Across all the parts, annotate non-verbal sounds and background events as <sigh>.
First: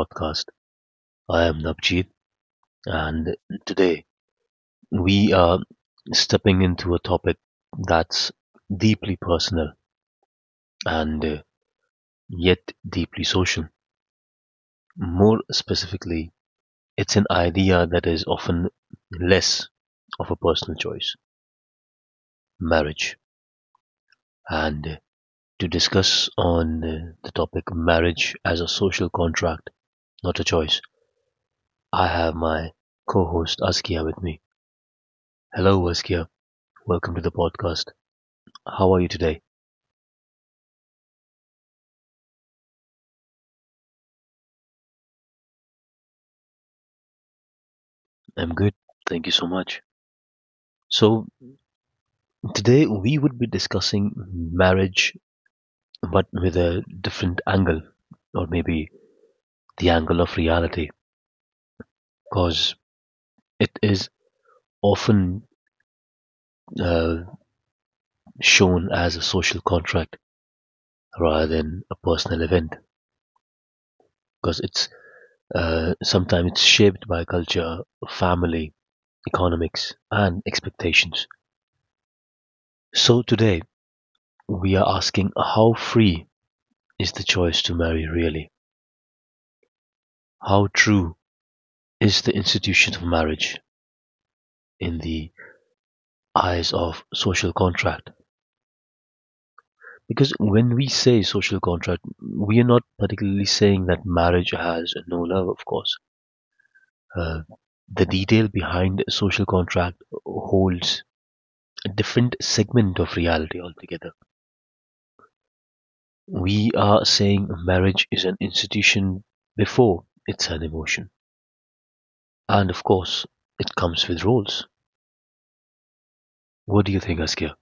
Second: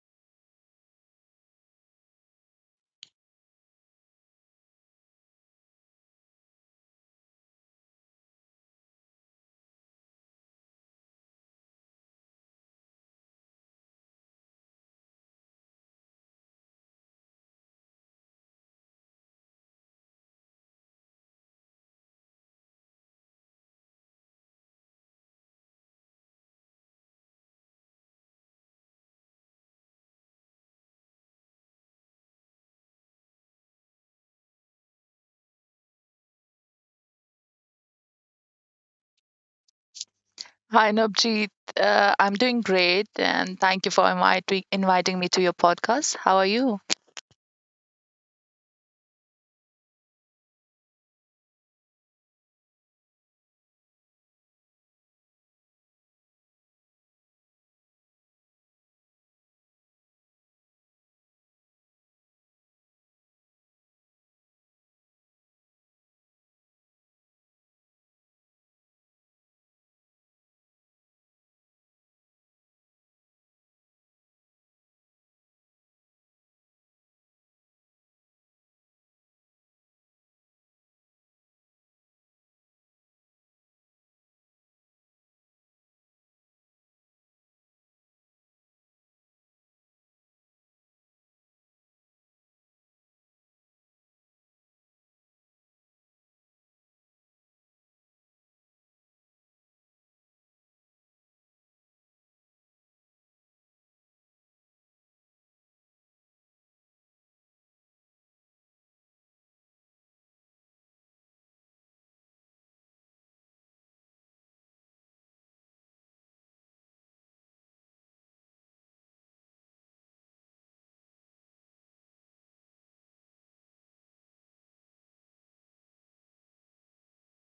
podcast. I am Navjeet, and today we are stepping into a topic that's deeply personal and yet deeply social. More specifically, it's an idea that is often less of a personal choice marriage. And To discuss on the topic marriage as a social contract, not a choice, I have my co host Askia with me. Hello, Askia. Welcome to the podcast. How are you today? Hi, Navjeet. I'm doing great, and thank you for inviting me to your podcast. How are you? I'm good. Thank you so much. So, today we would be discussing marriage, but with a different angle, or maybe the angle of reality, because it is often uh, shown as a social contract rather than a personal event, because it's sometimes it's shaped by culture, family, economics, and expectations. So, today we are asking how free is the choice to marry really? How true is the institution of marriage in the eyes of social contract? Because when we say social contract, we are not particularly saying that marriage has no love, of course. Uh, the detail behind social contract holds a different segment of reality altogether. We are saying marriage is an institution before it's an emotion. And of course, it comes with roles. What do you think, Askia?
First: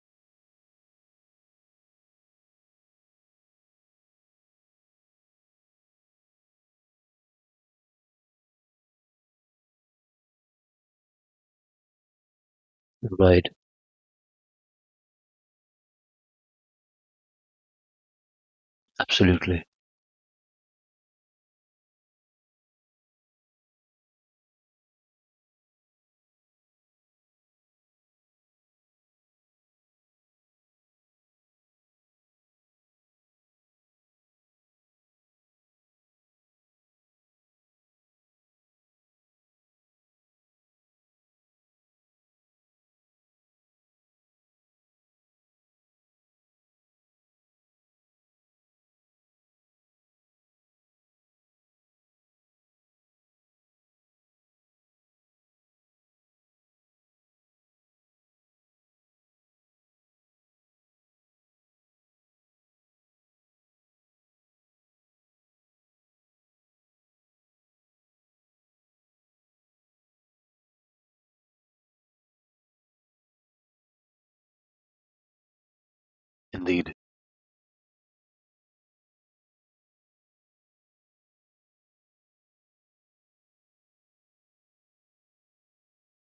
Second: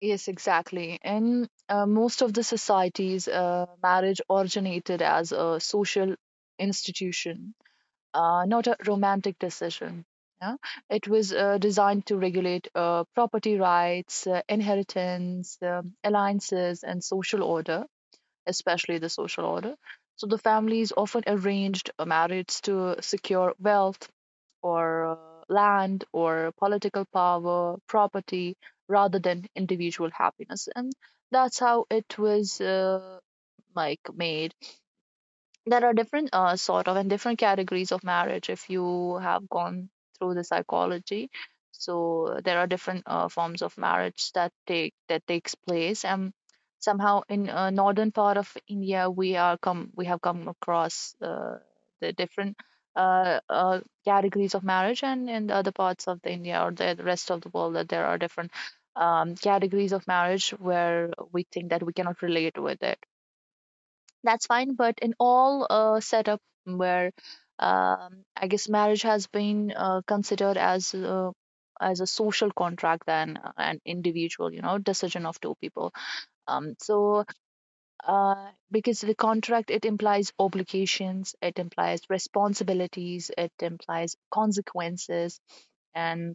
Yes, exactly. In most of the societies, marriage originated as a social institution, not a romantic decision. Yeah? It was designed to regulate Right. property rights, inheritance, alliances, and social order, especially the social Absolutely. order. So the families often arranged marriage to secure wealth, or land or political power, property, rather than individual happiness. And that's how it was like made. There are different sort of and different categories of marriage, if you have gone through the psychology. So there are different forms of marriage that takes place, and somehow in northern part of india we have come across the different categories of marriage, and in the other parts of the india or the rest of the world that there are different categories of marriage where we think that we cannot relate with it. That's fine, but in all setup where I guess marriage has been considered as a social contract than an individual you know decision of two people. um, Indeed. so because the contract, it implies obligations, it implies responsibilities, it implies consequences, and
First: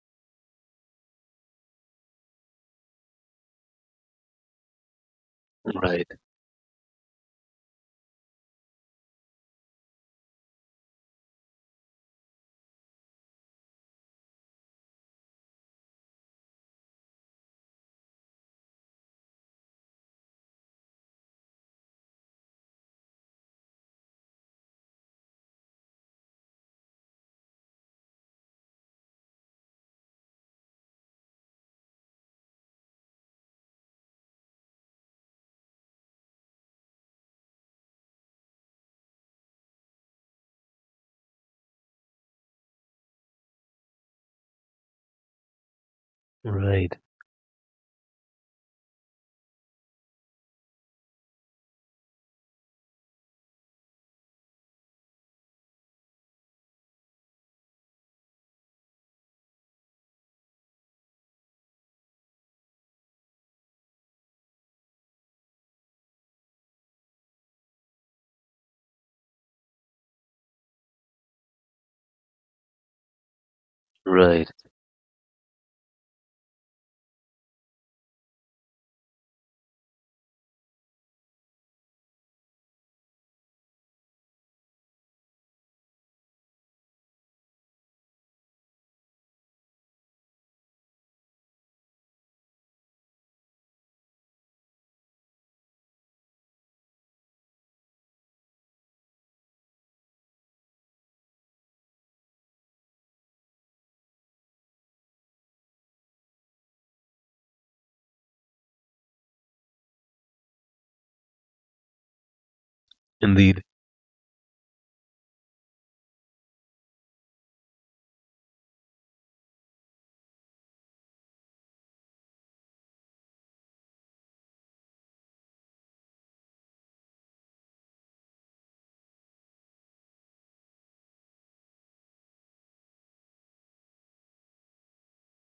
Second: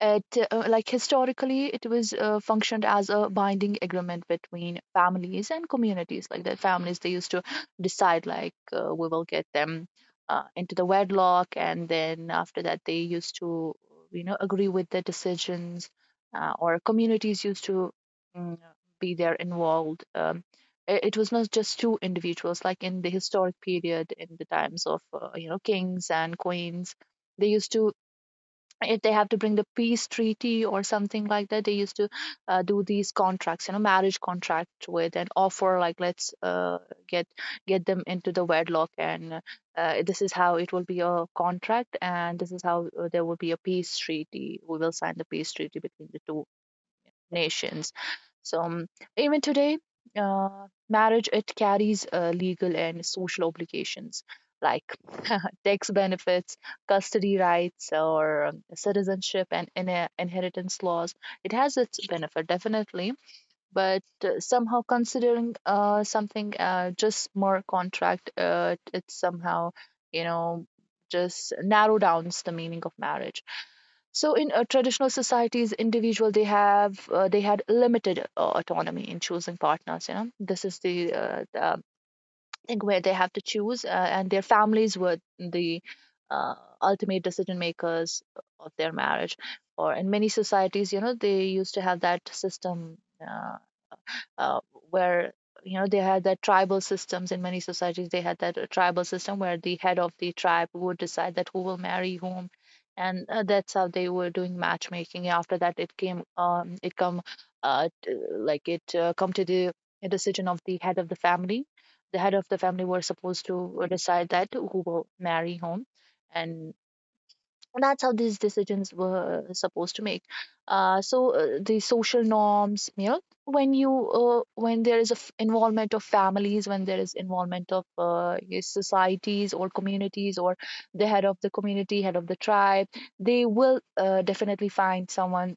it like historically it was functioned as a binding agreement between families and Right. communities. Like the families, they used to decide, like, we will get them into the wedlock, and then after that they used to, you know, agree with the decisions, or communities used to, mm, be there involved. It was not just two individuals. Like, in the historic period, in the times of you know kings and queens, they used to, if they have to bring the peace treaty or something like that, they used to do these contracts, you know, marriage contract, with and offer, like, let's get them into the wedlock, and this is how it will be a contract, and this is how there will be a peace treaty. We will sign the peace treaty between the two Right. nations. So even today marriage, it carries legal and social obligations, like tax benefits, custody rights, or citizenship and inheritance laws. It has its benefit, definitely, but somehow considering something just more contract, it's somehow, you know, just narrow downs the meaning of marriage. So Right. in traditional societies, individual they have they had limited autonomy in choosing partners. You know, this is the think where they have to choose, and their families were the uh, ultimate decision makers of their marriage. Or in many societies, you know, they used to have that system. Uh, uh, where, you know, they had that tribal systems. In many societies they had that tribal system where the head of the tribe would decide that who will marry whom, and that's how they were doing matchmaking. After that it came, it come like it come to the decision of the head of the family. The head of the family were supposed Indeed. to decide that who will marry whom, and that's how these decisions were supposed to make. The social norms, you know, when you when there is a involvement of families, when there is involvement of yes, societies or communities or the head of the community, head of the tribe, they will definitely find someone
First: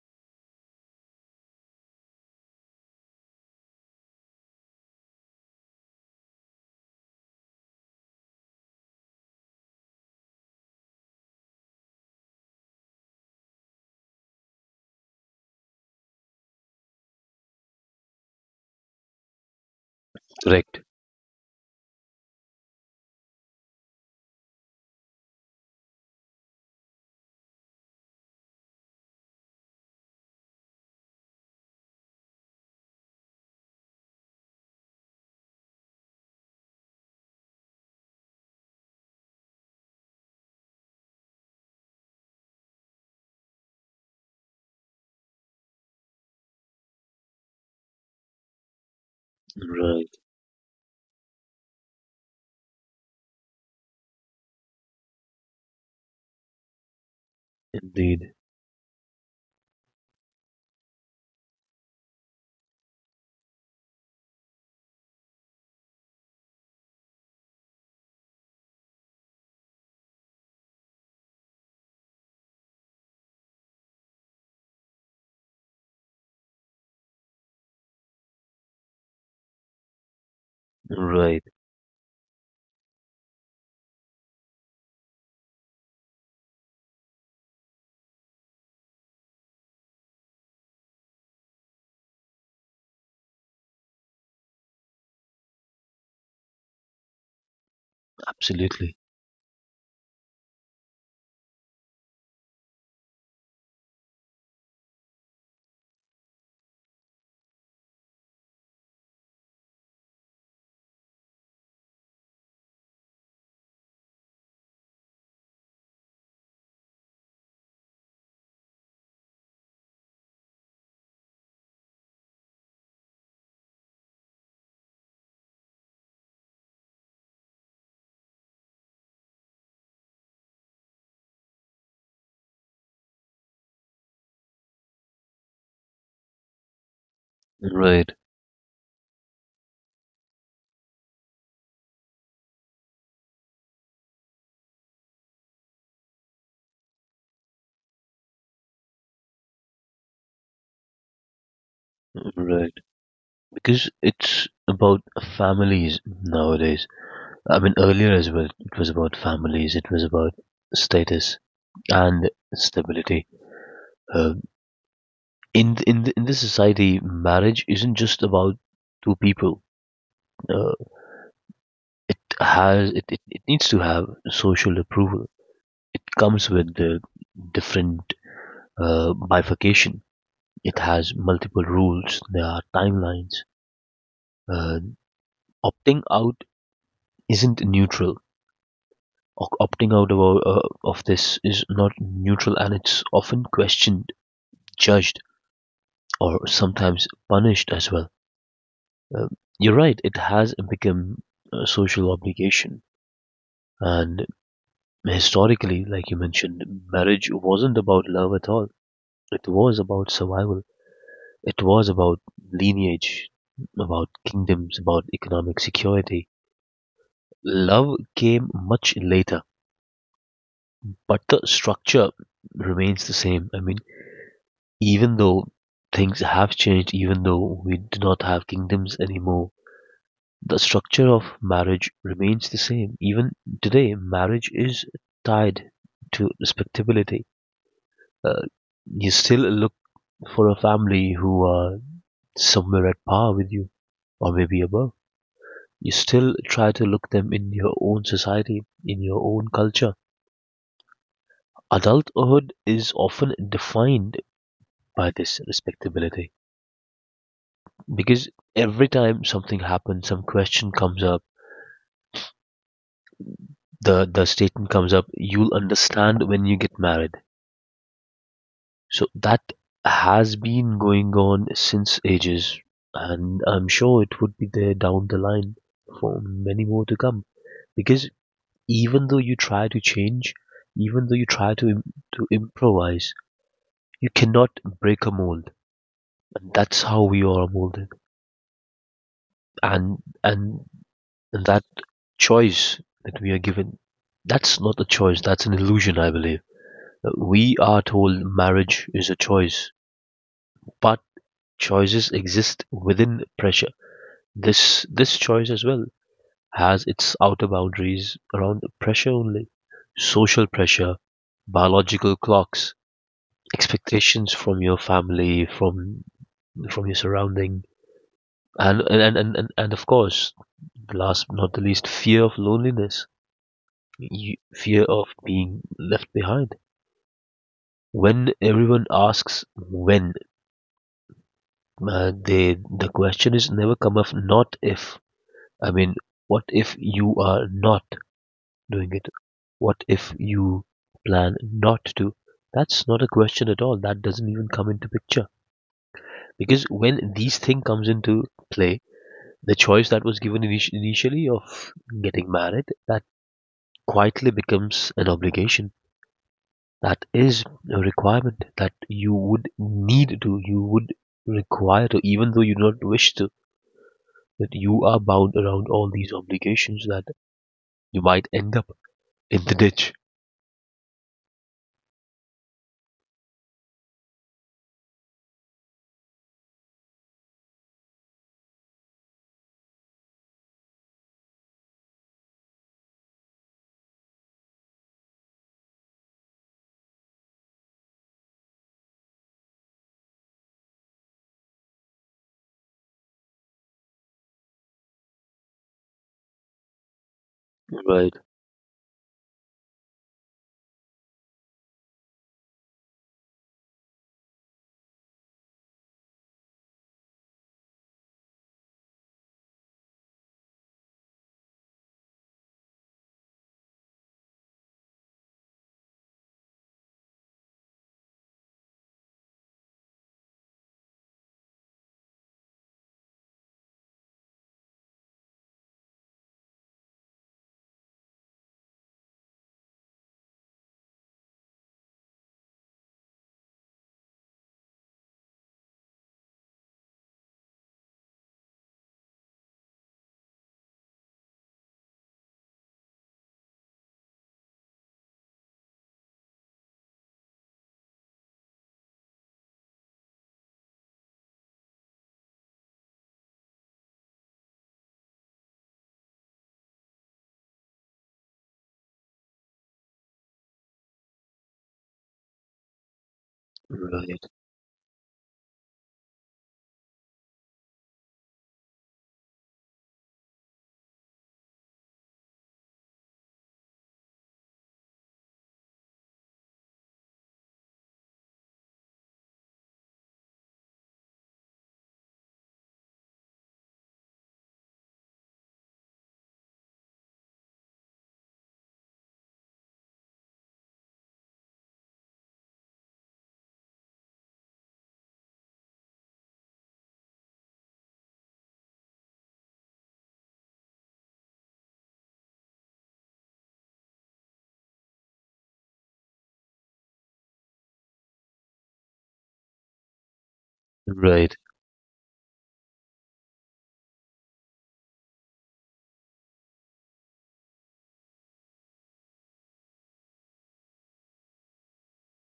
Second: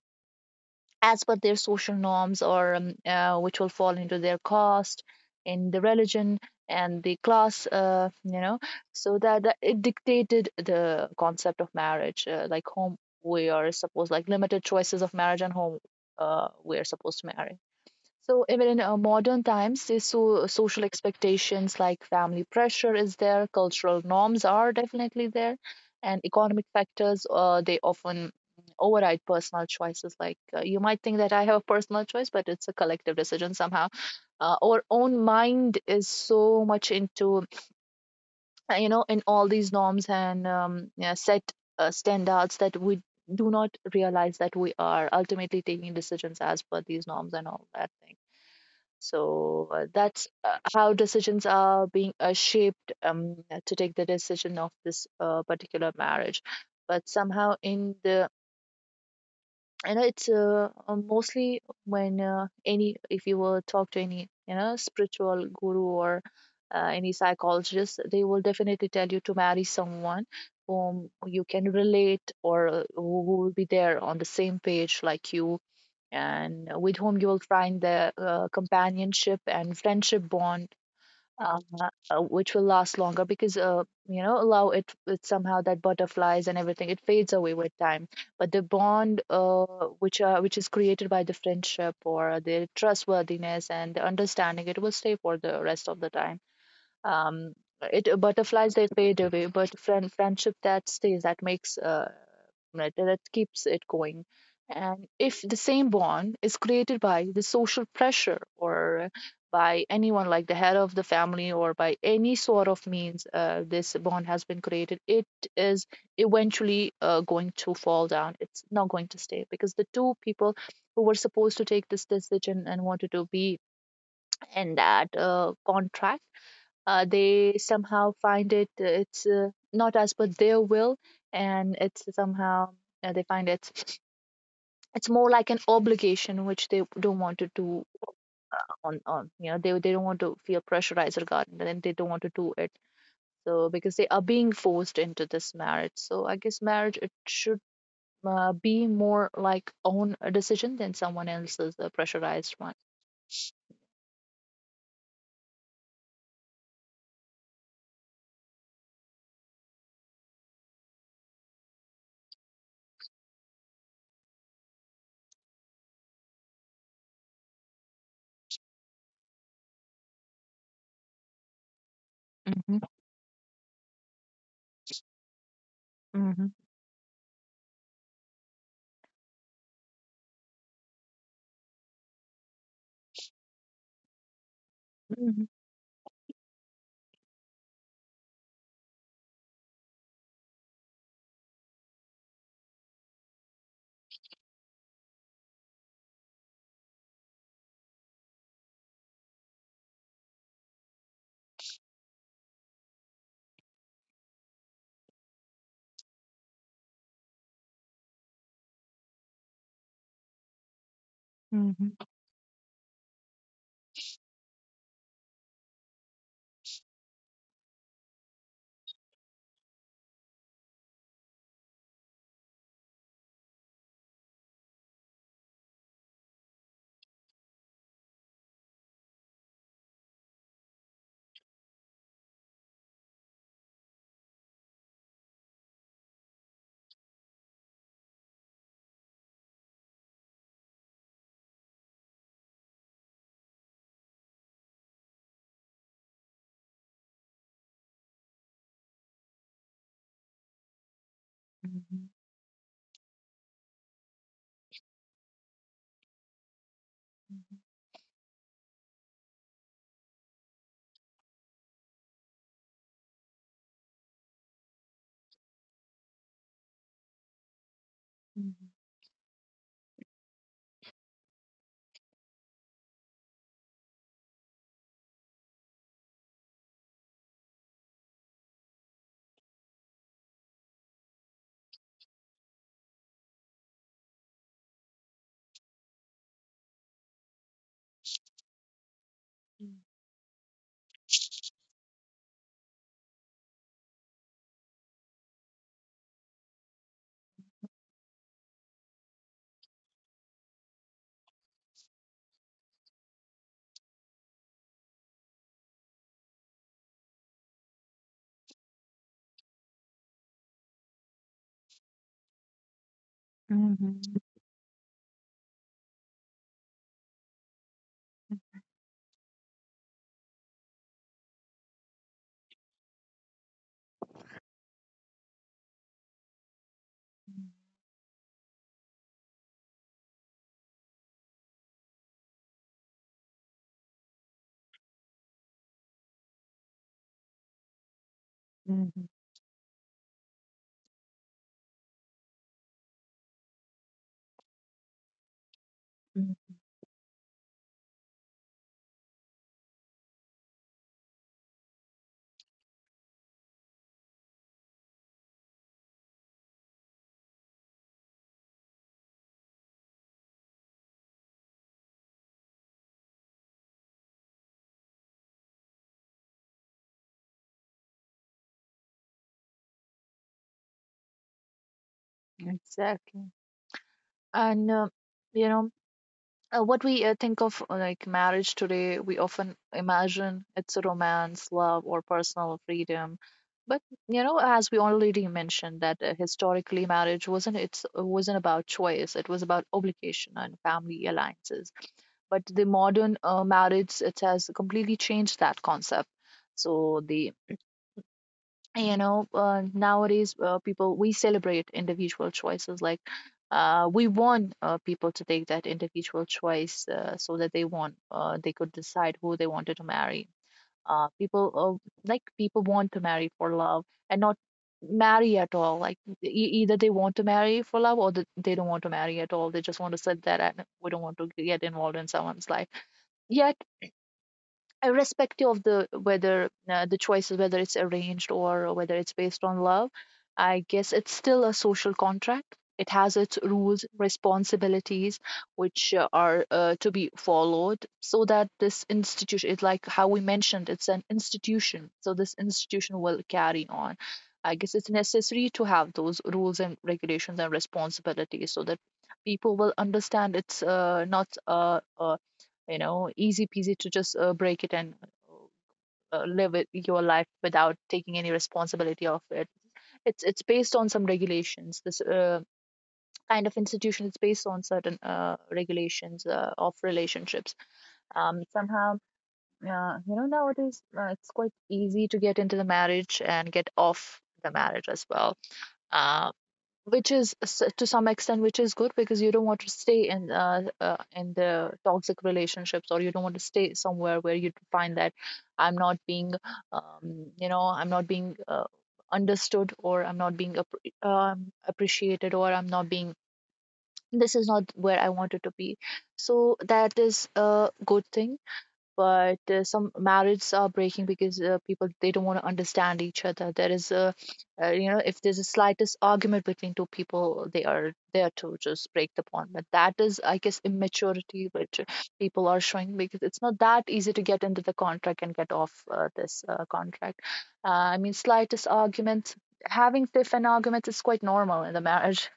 as per their social norms or which will fall into their caste, in the religion and the class, you know. So that it dictated the concept of marriage, like whom we are supposed, like limited choices of marriage, and whom we are supposed to marry. So even in modern times, these so Correct. social expectations, like family pressure is there, cultural norms are definitely there, and economic factors they often override personal choices. Like, you might think that I have a personal choice, but it's a collective decision somehow. Our own mind is so much into you know, in all these norms and yeah, set standards, that we do not realize that we are ultimately taking decisions as per these norms and all that thing. So Right. that's how decisions are being shaped to take the decision of this particular marriage. But somehow in the, Indeed. you know, it's mostly when any, if you were talk to any, you know, spiritual guru or any psychologist, they will definitely tell you to marry someone whom you can relate, or who will be there on the same page like you, and with whom you will find the companionship and friendship bond, Right. uh, which will last longer. Because you know allow it with somehow that butterflies and everything, it fades away with time, but the bond which is created by the friendship or the trustworthiness and the understanding, it will stay for the rest of the time. Um, it butterflies, they Absolutely. fade away, but friendship that stays, that makes right, that keeps it going. And if the same bond is created by the social pressure or by anyone, like the head of the family, or by any sort of means, this bond has been created, it is eventually going to fall down. It's not going to stay, because the two people who were supposed to take this decision and wanted to be in that contract, they somehow find it it's not as per their will, and it's somehow they find it's more like an obligation which they don't want to do Right. on, you know, they don't want to feel pressurized regarding that, and they don't want to do it. So because they are being forced into this marriage, so I guess marriage, it should be more like own decision than someone else's pressurized one. Right. Because it's about families nowadays. I mean, earlier as well, it was about families. It was about status and stability. Uh, in this society, marriage isn't just about two people. Uh, it Mhm, has it, it, it needs to have social approval. It mhm, comes with the different bifurcation. It has multiple rules. There are timelines. Uh, mhm, Opting out isn't neutral. Opting out of this is not neutral, and it's often questioned, judged, or sometimes punished as well. Uh, you're right. It has become a social obligation, and historically, like you mentioned, marriage wasn't about love at all. It was about survival. It was mhm, about lineage, about kingdoms, about economic security. Love came much later, but the structure remains the same. I mean, even though things have changed, even though we do not have kingdoms anymore, the structure of marriage remains the same. Even today, marriage is tied to respectability. Uh, you still look for a family who are somewhere at par with you, or maybe above. You still try to look them in your own society, in your own culture. mhm, Adulthood is often defined by this respectability because every time something happens, some question comes up, the statement comes up, you'll understand when you get married. mhm, So that has been going on since ages, and I'm sure it would be there down the line for many more to come. Because even though you try to change, even though you try to to improvise, you cannot break a mold, and that's how we are molded, and and that choice that we are given, that's not a choice, that's an illusion, I believe. We are told marriage is a choice, but choices exist within pressure. This choice as well has its outer boundaries around pressure only: social pressure, biological clocks, mhm, mhm. expectations from your family, from your surroundings, and of course, last but not the least, fear of loneliness, fear of being left behind. When everyone asks, when the question is never come up, not if, I mean, what if you are not doing it? Mhm. What if you plan not to? That's not a question at all. That doesn't even come into picture. Mm. Because when these thing comes into play, the choice that was given initially of getting married, that quietly becomes an obligation. That is a requirement that you would need to, you would require to, even though you do not wish to, that you are bound around all these obligations, that you might end up in the ditch. Exactly. And you know, what we think of like marriage today, we often imagine it's a romance, love, or personal freedom. But, you know, as we already mentioned, that historically marriage wasn't it's it wasn't about choice; it was about obligation and family alliances. But the modern marriage, it has completely changed that concept. So the, Right, you know, nowadays people, we celebrate individual choices. Like, we want people to take that individual choice, so that they want, they could decide who they wanted to marry. Uh, people like people want to marry for love and not marry at all. Like, either they want to marry for love, or they don't want to marry at all. They just want to sit there, and we don't want to get involved in someone's life. Yet irrespective of the whether the choice is, whether it's arranged or whether it's based on love, I guess it's still a social contract. It has its rules, responsibilities, which are to be followed, so that this institution is, like how we mentioned, it's an institution, so this institution will carry on. I guess it's necessary to have those rules and regulations and responsibilities, so that people will understand it's not a, a, you know, easy peasy to just break it and live it, your life, without taking any responsibility of it. It's based on some regulations. This kind of institution right, is based on certain regulations of relationships. Somehow, you know, nowadays it's quite easy to get into the marriage and get off the marriage as well. Uh, which is to some extent which is good, because you don't want to stay in the toxic relationships, or you don't want to stay somewhere where you find that I'm not being you know, I'm not being understood, or I'm not being appreciated, or I'm not being, this is not where I wanted to be. So that is a good thing. But some marriages are breaking because people, they don't want to understand each other. There is a you know, if there's a slightest argument between two people, they are there to just break the bond. But that is, I guess, right, immaturity which people are showing, because it's not that easy to get into the contract and get off this contract. Uh, I mean, slightest arguments, having stiff and arguments is quite normal in the marriage.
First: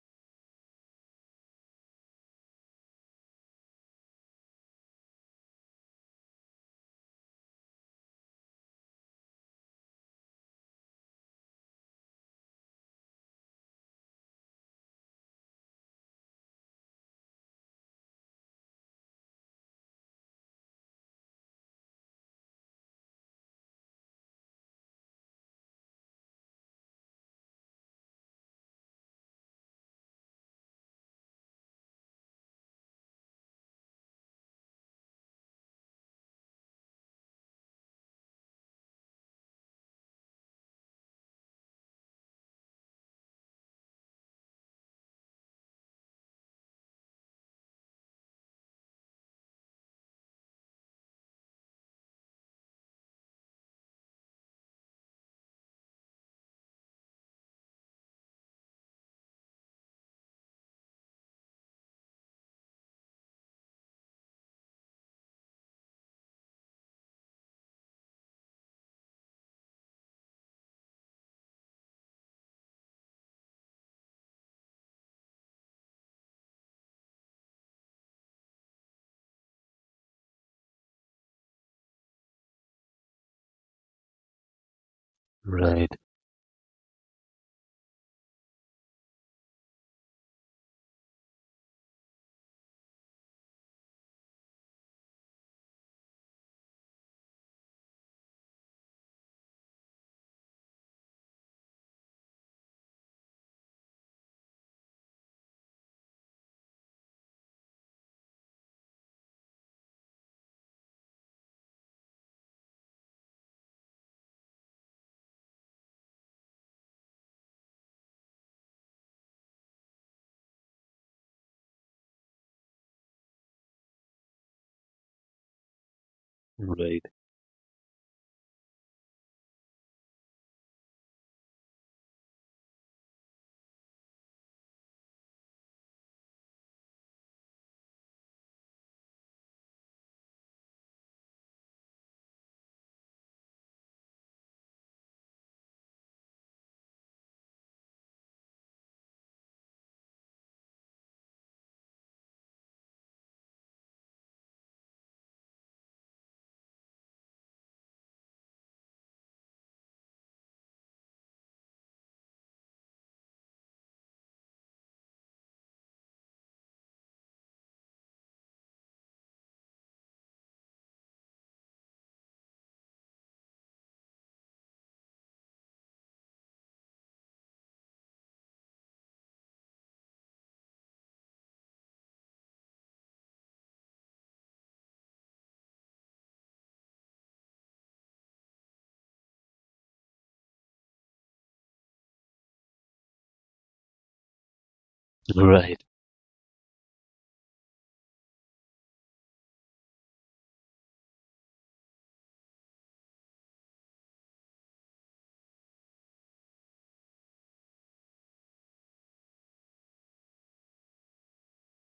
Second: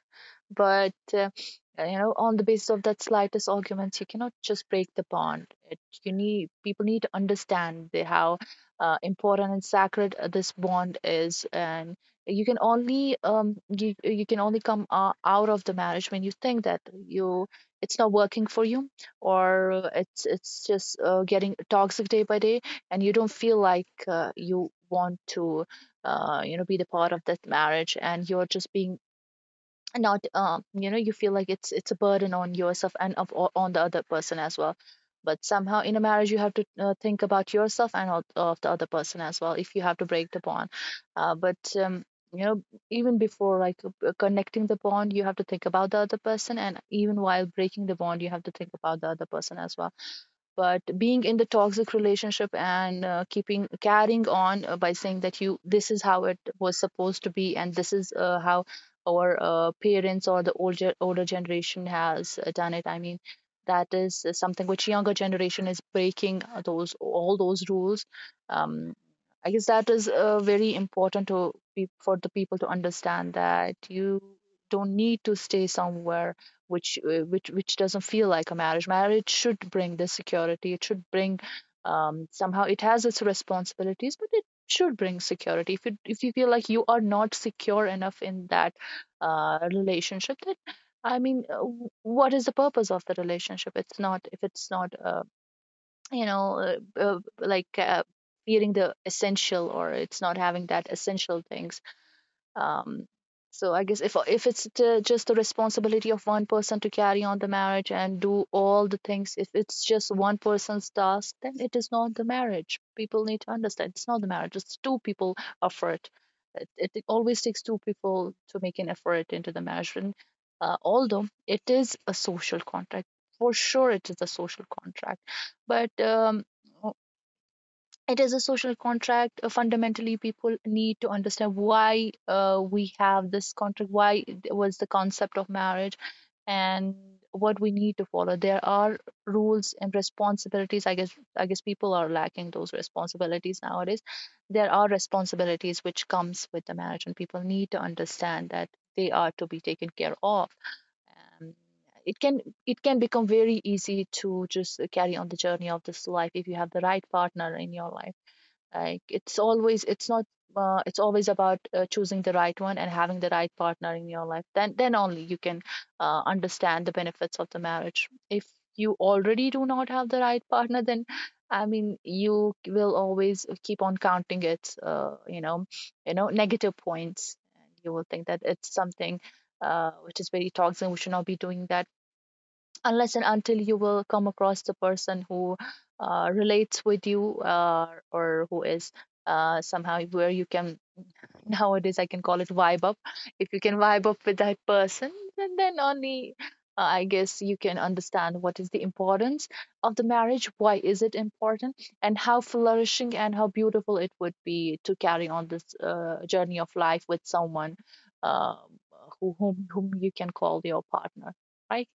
But you know, on the basis of that slightest arguments, you cannot just break the bond. It, you need People need to understand how important and sacred this bond is. And you can only you can only come out of the marriage when you think that you it's not working for you, or it's just getting toxic day by day, and you don't feel like you want to be the part of that marriage, and you're just being not. You feel like it's a burden on yourself and on the other person as well. But somehow in a marriage you have to think about yourself and of the other person as well if you have to break the bond. But um you know even before, like connecting the bond, you have to think about the other person, and even while breaking the bond you have to think about the other person as well. But being in the toxic relationship and keeping carrying on by saying that you this is how it was supposed to be, and this is how our parents or the older generation has done it, I mean, that is something which younger generation is breaking, those all those rules. um, I guess that is very important to, for the people to understand that you don't need to stay somewhere which doesn't feel like a marriage. Marriage should bring this security, it should bring, somehow it has its responsibilities, but it should bring security. If right, you feel like you are not secure enough in that relationship, then I mean, what is the purpose of the relationship? It's not If it's not, like feeling the essential, or it's not having that essential things. um, so I guess if it's t- just the responsibility of one person to carry on the marriage and do all the things, if it's just one person's task, then it is not the marriage. People need to understand it's not the marriage, it's two people effort. It always takes two people to make an effort into the marriage. And although it is a social contract, for sure it is a social contract, but right, it is a social contract. Fundamentally, people need to understand why we have this contract, why it was the concept of marriage, and what we need to follow. There are rules and responsibilities. I guess people are lacking those responsibilities nowadays. There are responsibilities which comes with the marriage, and people need to understand that they are to be taken care of. um, it can become very easy to just carry on the journey of this life if you have the right partner in your life. Like it's always, it's not it's always about choosing the right one and having the right partner in your life. Then only you can understand the benefits of the marriage. If you already do not have the right partner, then I mean, you will always keep on counting its negative points, and you will think that it's something which is very toxic. We should not be doing that, unless and until you will come across the person who relates with you, or who is somehow where you can <laughs> nowadays I can call it vibe up. If you can vibe up with that person, then right. only I guess you can understand what is the importance of the marriage, why is it important, and how flourishing and how beautiful it would be to carry on this journey of life with someone uh, whom you can call your partner. Right.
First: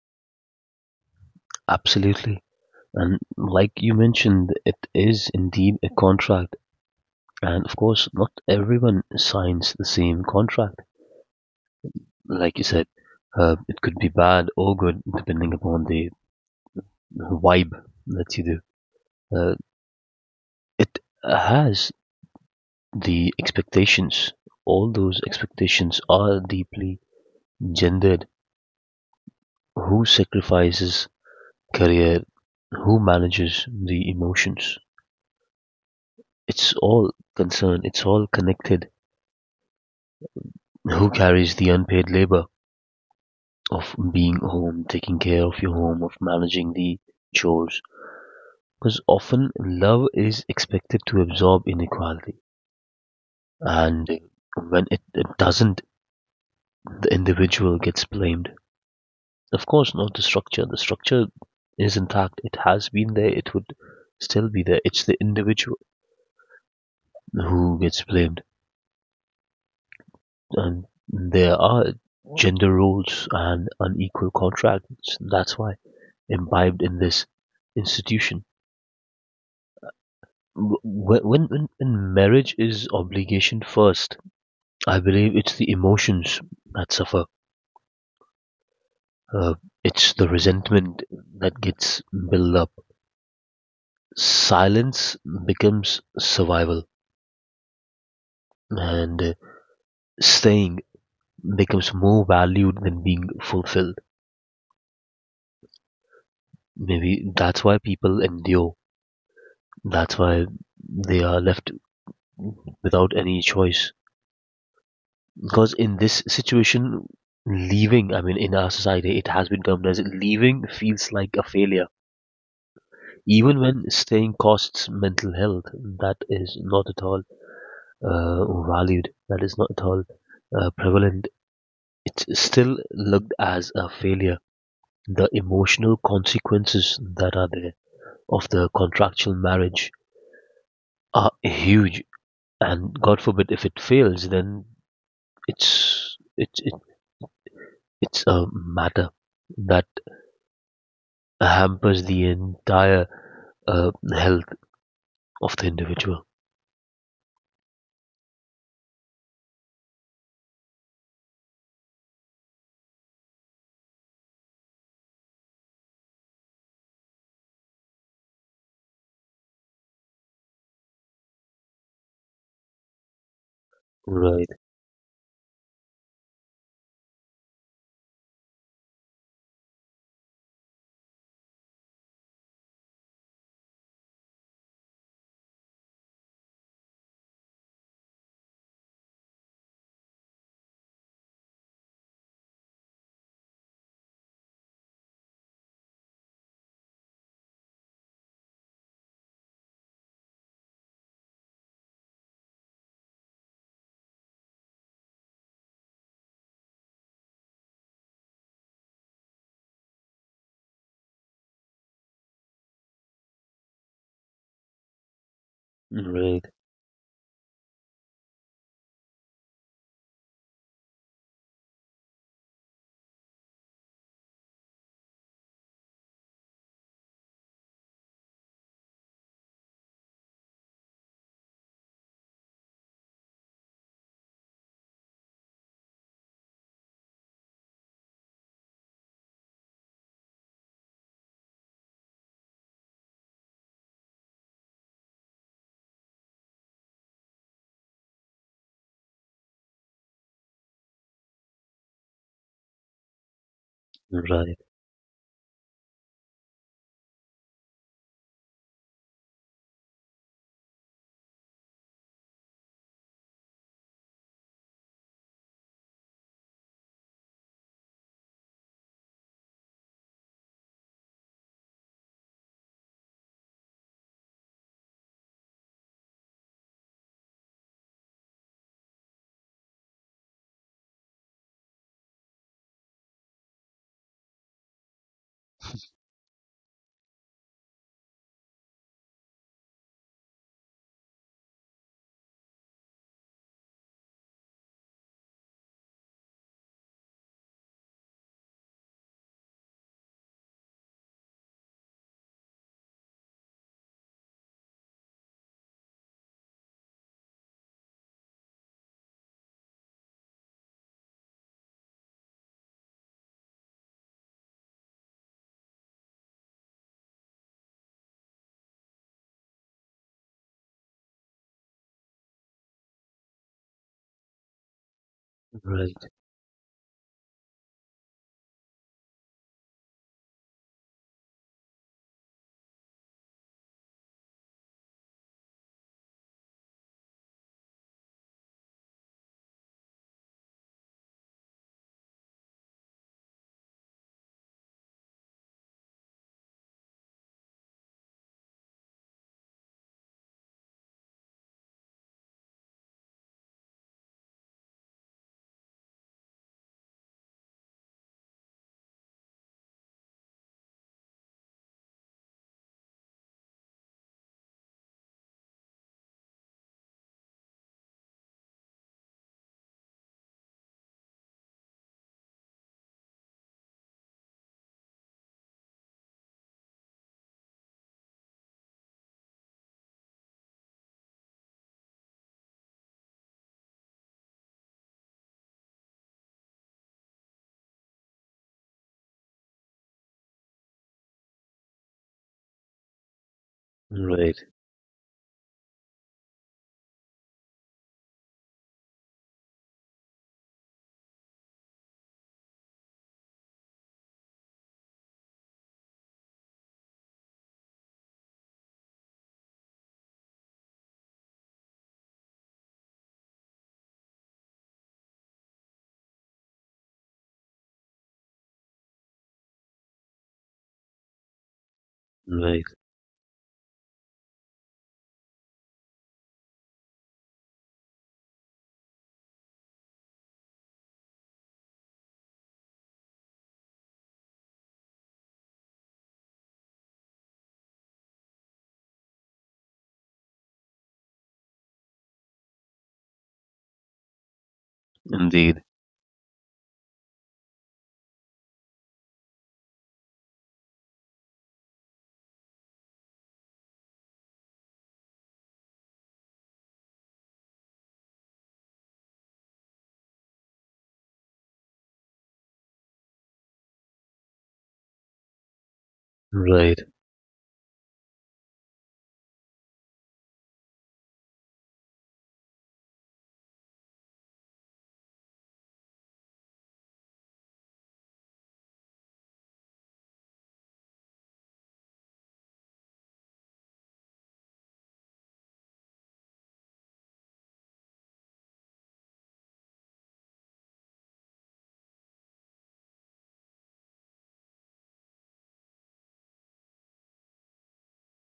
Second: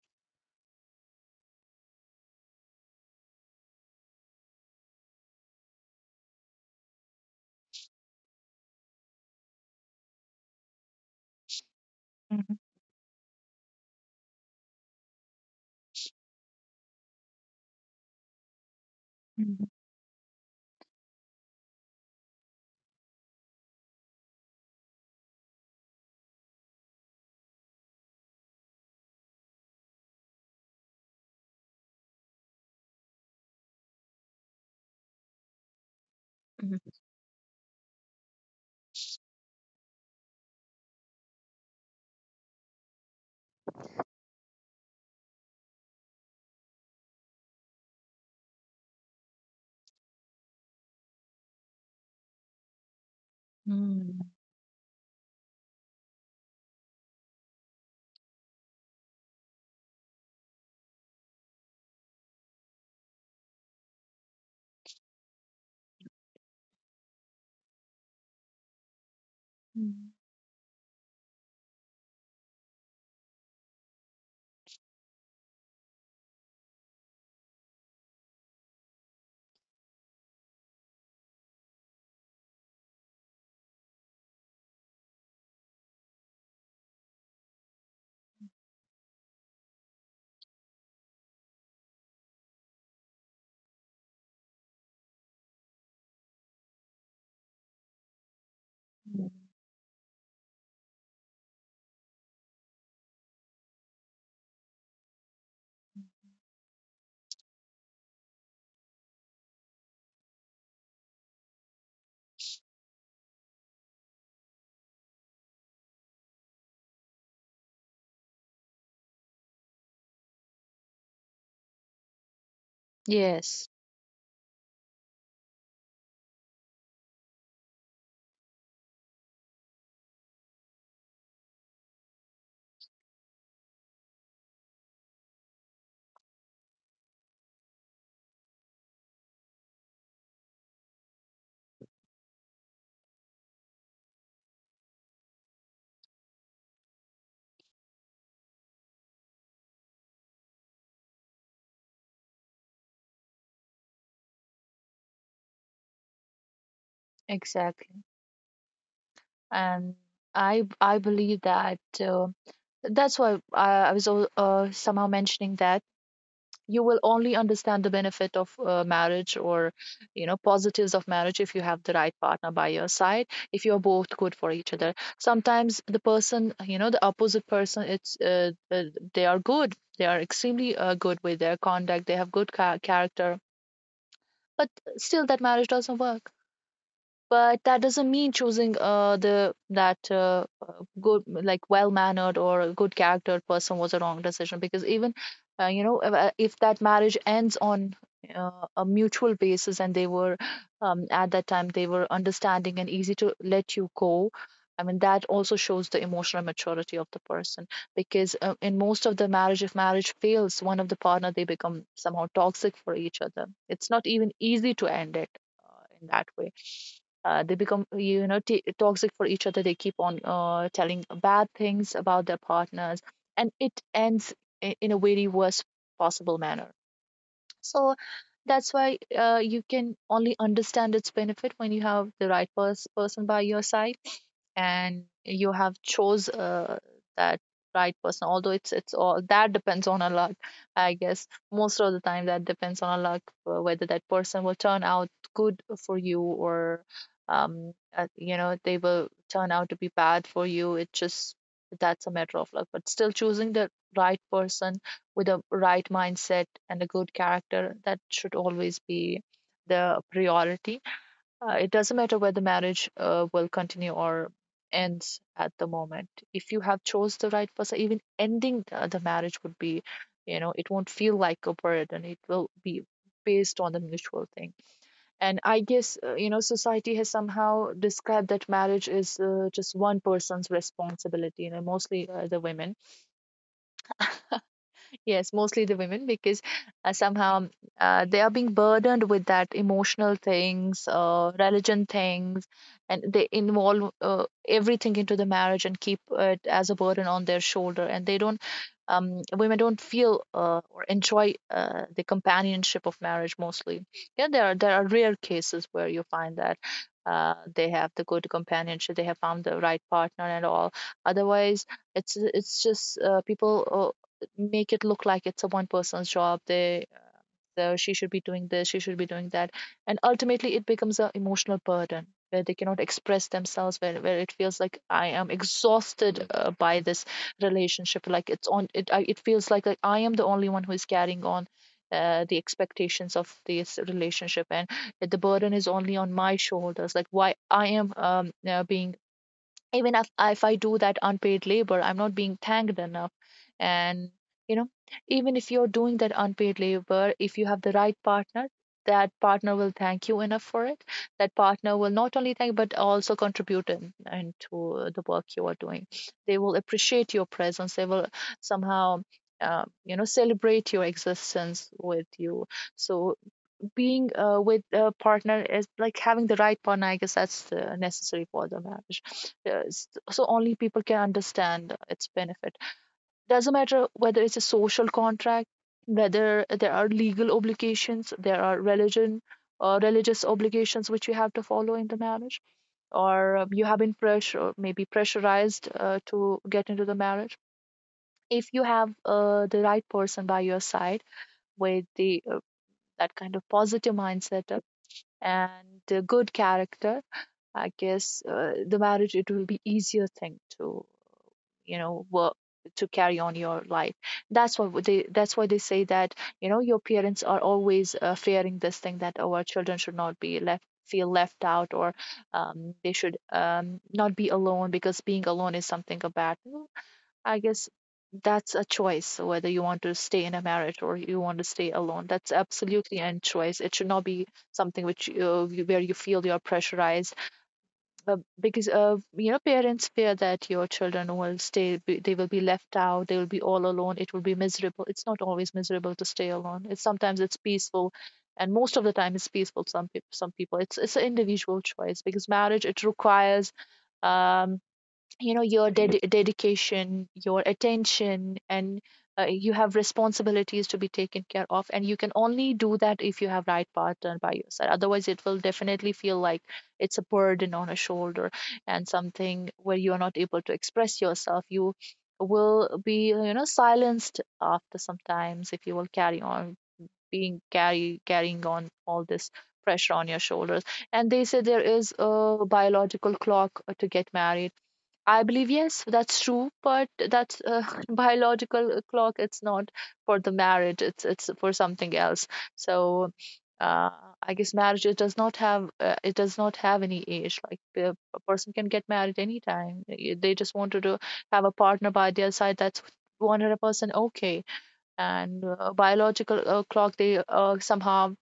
Absolutely. And like you mentioned, it is indeed a contract. And of course, not everyone signs the same contract. Like you said, it could be bad or good depending upon the vibe that you do. Uh, Mhm. it has the expectations. All those expectations are deeply gendered. Who sacrifices career? Who manages the emotions? It's all concerned. It's all connected. Who carries the unpaid labor of being home, taking care of your home, of managing the chores? Because often love is expected to absorb inequality, and Mhm. when it doesn't, the individual gets blamed. Of course, not the structure. The structure is intact, it has been there, it would still be there. It's the individual who gets blamed. Mhm. And there are gender roles and unequal contracts. That's why imbibed in this institution. When marriage is obligation first, I believe it's the emotions that suffer. Uh, it's the resentment that gets built up. Silence becomes survival, and staying becomes more valued than being fulfilled. Maybe that's why people endure. That's why they are left without any choice. Because in this situation, leaving, I mean, in our society, it has been termed as leaving feels like a failure. Even Yes, when staying costs mental health, that is not at all uh, valued, that is not at all prevalent. It's still looked as a failure. The emotional consequences that are there of the contractual marriage are huge, and God forbid if it fails, then it's it's it, it's a matter that hampers the entire health of the individual. exactly. And I believe that that's why, I somehow mentioning that you will only understand the benefit of marriage, or you know positives of marriage if you have the right partner by your side, if you're both good Right, for each other. Sometimes the person, you know, the opposite person, it's they are good. They are extremely good with their conduct. They have good character, but still that marriage doesn't work. But that doesn't mean choosing the that good, like well-mannered or a good charactered person, was a wrong decision, because even if that marriage ends on a mutual basis, and they were at that time they were understanding and easy to let you go. I mean, that also shows the emotional maturity of the person, because in most of the marriage, if marriage fails, one of the partner, they become somehow toxic for each other. It's not even easy to end it in that right, way. They become, you know, toxic for each other. They keep on telling bad things about their partners, and it ends in a very worst possible manner. So that's why you can only understand its benefit when you have the right person by your side, and you have chose that right person, although it's all, that depends on a luck. I guess most of the time that depends on a luck, whether that person will turn out good for you, or they will turn out to be bad for you. It just, that's a matter of luck, but still, choosing the right right, person with a right mindset and a good character, that should always be the priority. It doesn't matter whether marriage will continue or ends at the moment. If you have chose the right person, even ending the marriage would be, you know, it won't feel like a burden. It will be based on the mutual thing. And I guess, society has somehow described that marriage is just one person's responsibility, you know, mostly the women. Yes, mostly the women, because somehow they are being burdened with that emotional things, religion things, and they involve everything into the marriage and keep it as a burden on their shoulder. And they don't, women don't feel or enjoy the companionship of marriage mostly. Yeah, there are rare cases where you find that they have the good companionship, they have found the right partner and all. Otherwise, it's just people make it look like it's a one person's job. She should be doing this, she should be doing that, and ultimately it becomes an emotional burden where they cannot express themselves, where it feels like I am right. exhausted by this relationship. Like it's on it, it feels like I am the only one who is carrying on the expectations of this relationship, and the burden is only on my shoulders. Like why I am being, even if I do that unpaid labor, I'm not being thanked enough. And you know, even if you're doing that unpaid labor, if you have the right partner, that partner will thank you enough for it. That partner will not only thank but also contribute into the work you are doing. They will appreciate your presence, they will somehow celebrate your existence with you. So being with a partner is like having the right partner. I guess that's necessary for the marriage. So only people can understand its benefit. Doesn't matter whether it's a social contract, whether there are legal obligations, there are religion or religious obligations which you have to follow in the marriage, or you have been pressure or maybe pressurized to get into the marriage. If you have the right person by your side, with the that kind of positive Right, mindset and a good character, I guess the marriage, it will be easier thing to, you know, work to carry on your life. That's why they say that, you know, your parents are always fearing this thing that, oh, our children should not be left, feel left out, or they should not be alone, because being alone is something bad. I guess that's a choice, whether you want to stay in a marriage or you want to stay alone. That's right, absolutely a choice. It should not be something which where you feel you're pressurized, because parents fear that your children will they will be left out, they will be all alone, it will be miserable. It's not always miserable to stay alone, it's sometimes it's peaceful. And most of the time it's peaceful. Some people, it's an individual choice, because marriage, it requires, um you know, indeed, your dedication, your attention, and you have responsibilities to be taken care of, and you can only do that if you have right partner by your side. Otherwise, it will definitely feel like it's a burden on a shoulder, and something where you are not able to express yourself. You will be, you know, silenced after sometimes if you will carry on right, being carry carrying on all this pressure on your shoulders. And they say there is a biological clock to get married. I believe, yes, that's true, but that's <laughs> biological clock. It's not for the marriage. It's for something else. So, uh, I guess marriage, it does not have any age. Like, a person can get married anytime. They just wanted to have a partner by their side. That's 100% okay. And biological clock, they somehow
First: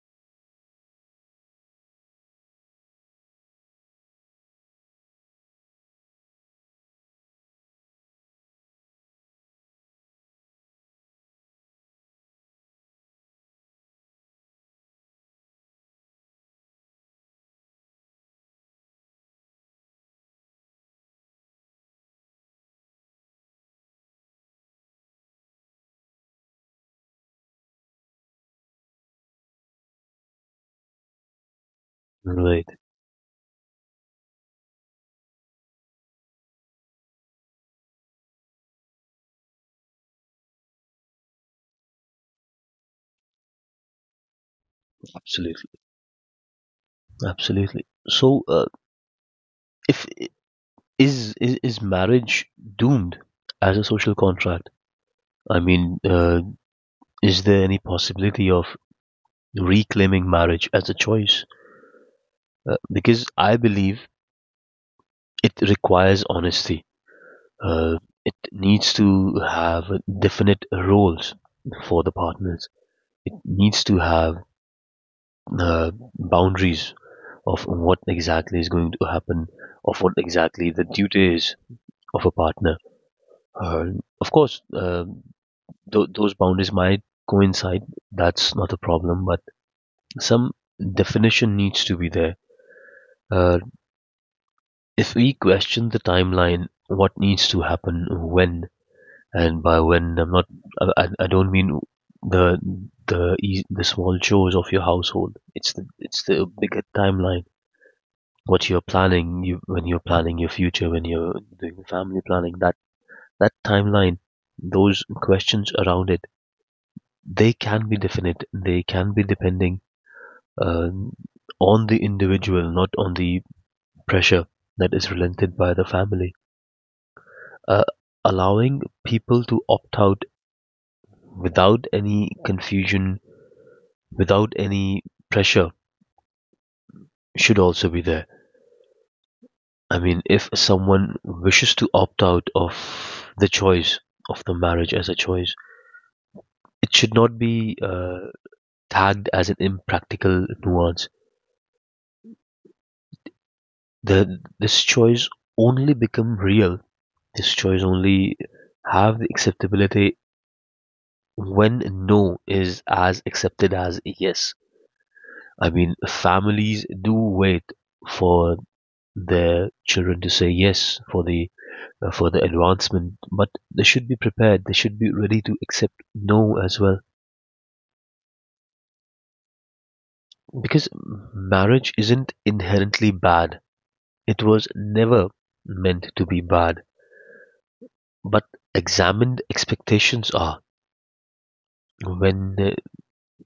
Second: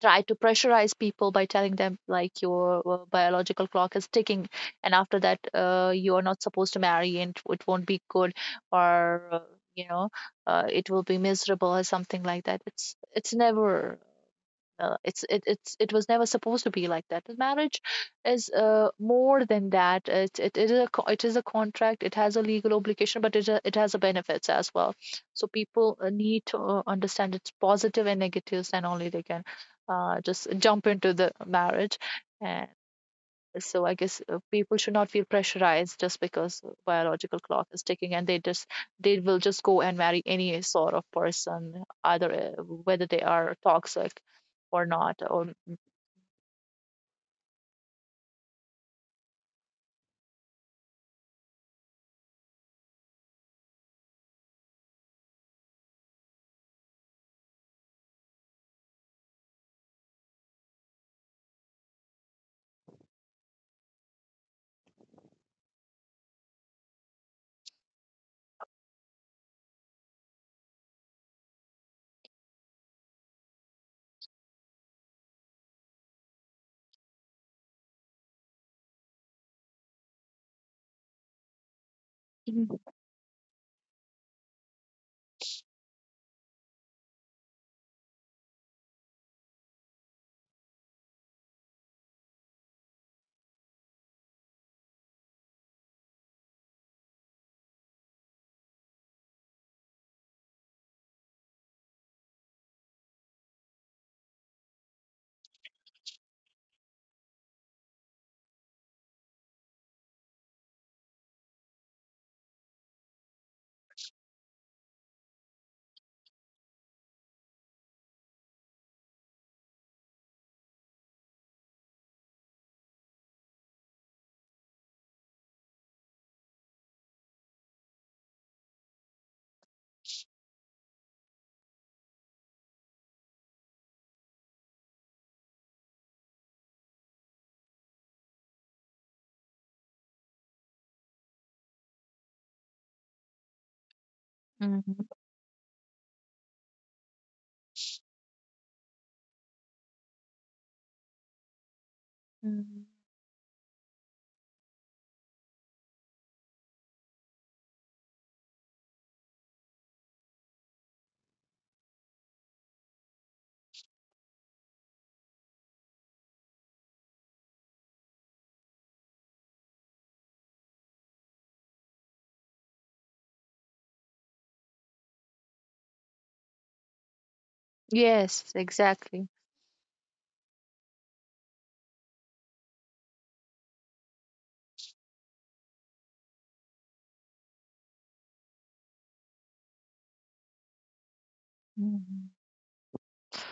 try to pressurize people by telling them, like, your biological clock is ticking, and after that you are not supposed to marry, and it won't be good, or you know it will be miserable or something like that. It's it's never uh, it's it, it's it was never supposed to be like that. The marriage is more than that. It is a contract, it has a legal obligation, but it has a benefits as well. So people need to understand its positive and negatives, and only they can just jump into the marriage. right, So I guess people should not feel pressurized just because biological clock is ticking, and they will just go and marry any sort of person, either whether they are toxic or not. Or. absolutely, absolutely. So, if I- is marriage doomed as a social contract? I mean, is there any possibility of reclaiming marriage as a choice? Because I believe it requires honesty. Uh, it needs to have definite roles for the partners. It needs to have uh, boundaries of what exactly is going to happen, of what exactly the duty is of a Mhm, partner. Uh, of course, those boundaries might coincide. That's not a problem, but some definition needs to be there. Uh, if we question the timeline, what needs to happen when, and by when, I'm not. I don't mean the the small chores of your household. It's the, it's the bigger timeline, what you're planning, you, when you're planning your future, when you're doing family planning, that that timeline, those questions around it, they can be definite, they can be depending uh, on the individual, not on the pressure that is relented by the family. uh, Allowing people to opt out without any confusion, without any pressure should also be there. I mean, if someone wishes to opt out of the choice, of the marriage mhm, as a choice, it should not be tagged as an impractical nuance. mhm. The this choice only become real. This choice only have the acceptability when no is as accepted as yes. I mean, families do wait for their children to say yes for the advancement, but they should be prepared. They should be ready to accept no as well, Yes, exactly. because marriage isn't inherently bad. It was never meant to be bad, but examined expectations are. Mhm, When uh,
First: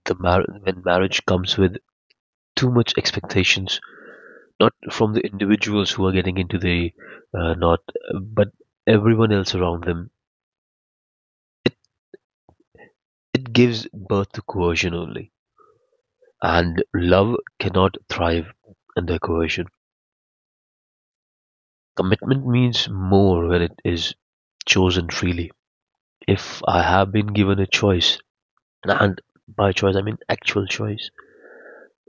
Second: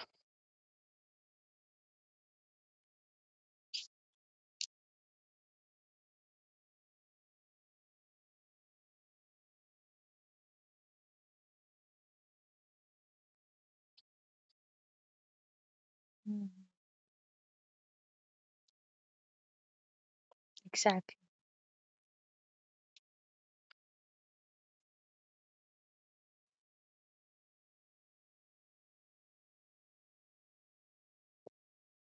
the mar- when marriage comes with too much expectations, not from the individuals who are getting into the knot, but everyone else around them, it it gives birth to coercion only. mhm, And love cannot thrive under coercion. exactly. Commitment means more when it is chosen freely. If I have been given a choice, and by choice, I mean actual choice,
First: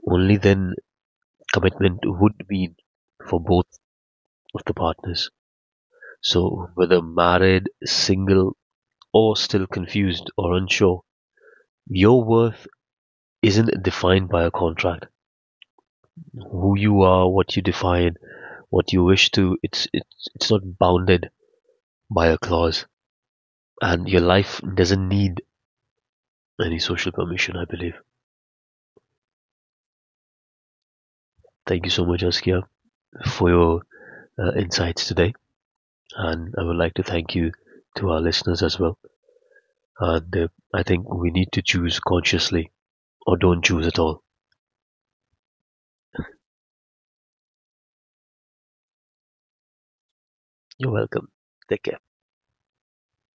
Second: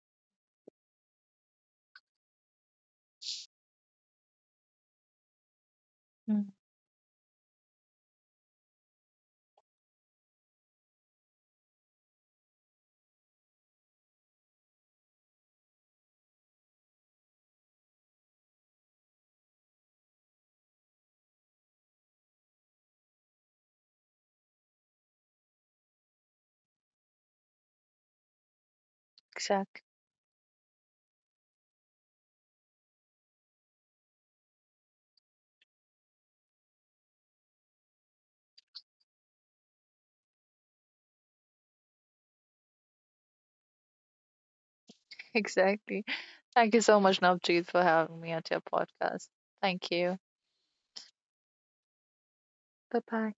only then commitment would mean for both of the partners. Mhm. So, whether married, single, or still confused or unsure, your worth isn't defined by a contract. Who you are, what you define, what you wish to, it's not bounded by a clause. And your life doesn't need any social permission, I believe. Exactly. Thank you so much, Askia, for your insights today. And I would like to thank you to our listeners as well. And I think we need to choose consciously or don't choose at all. <laughs> Exactly. Thank you so much, Navjeet, for having me at your podcast. Thank you. You're welcome. Take care. Bye bye.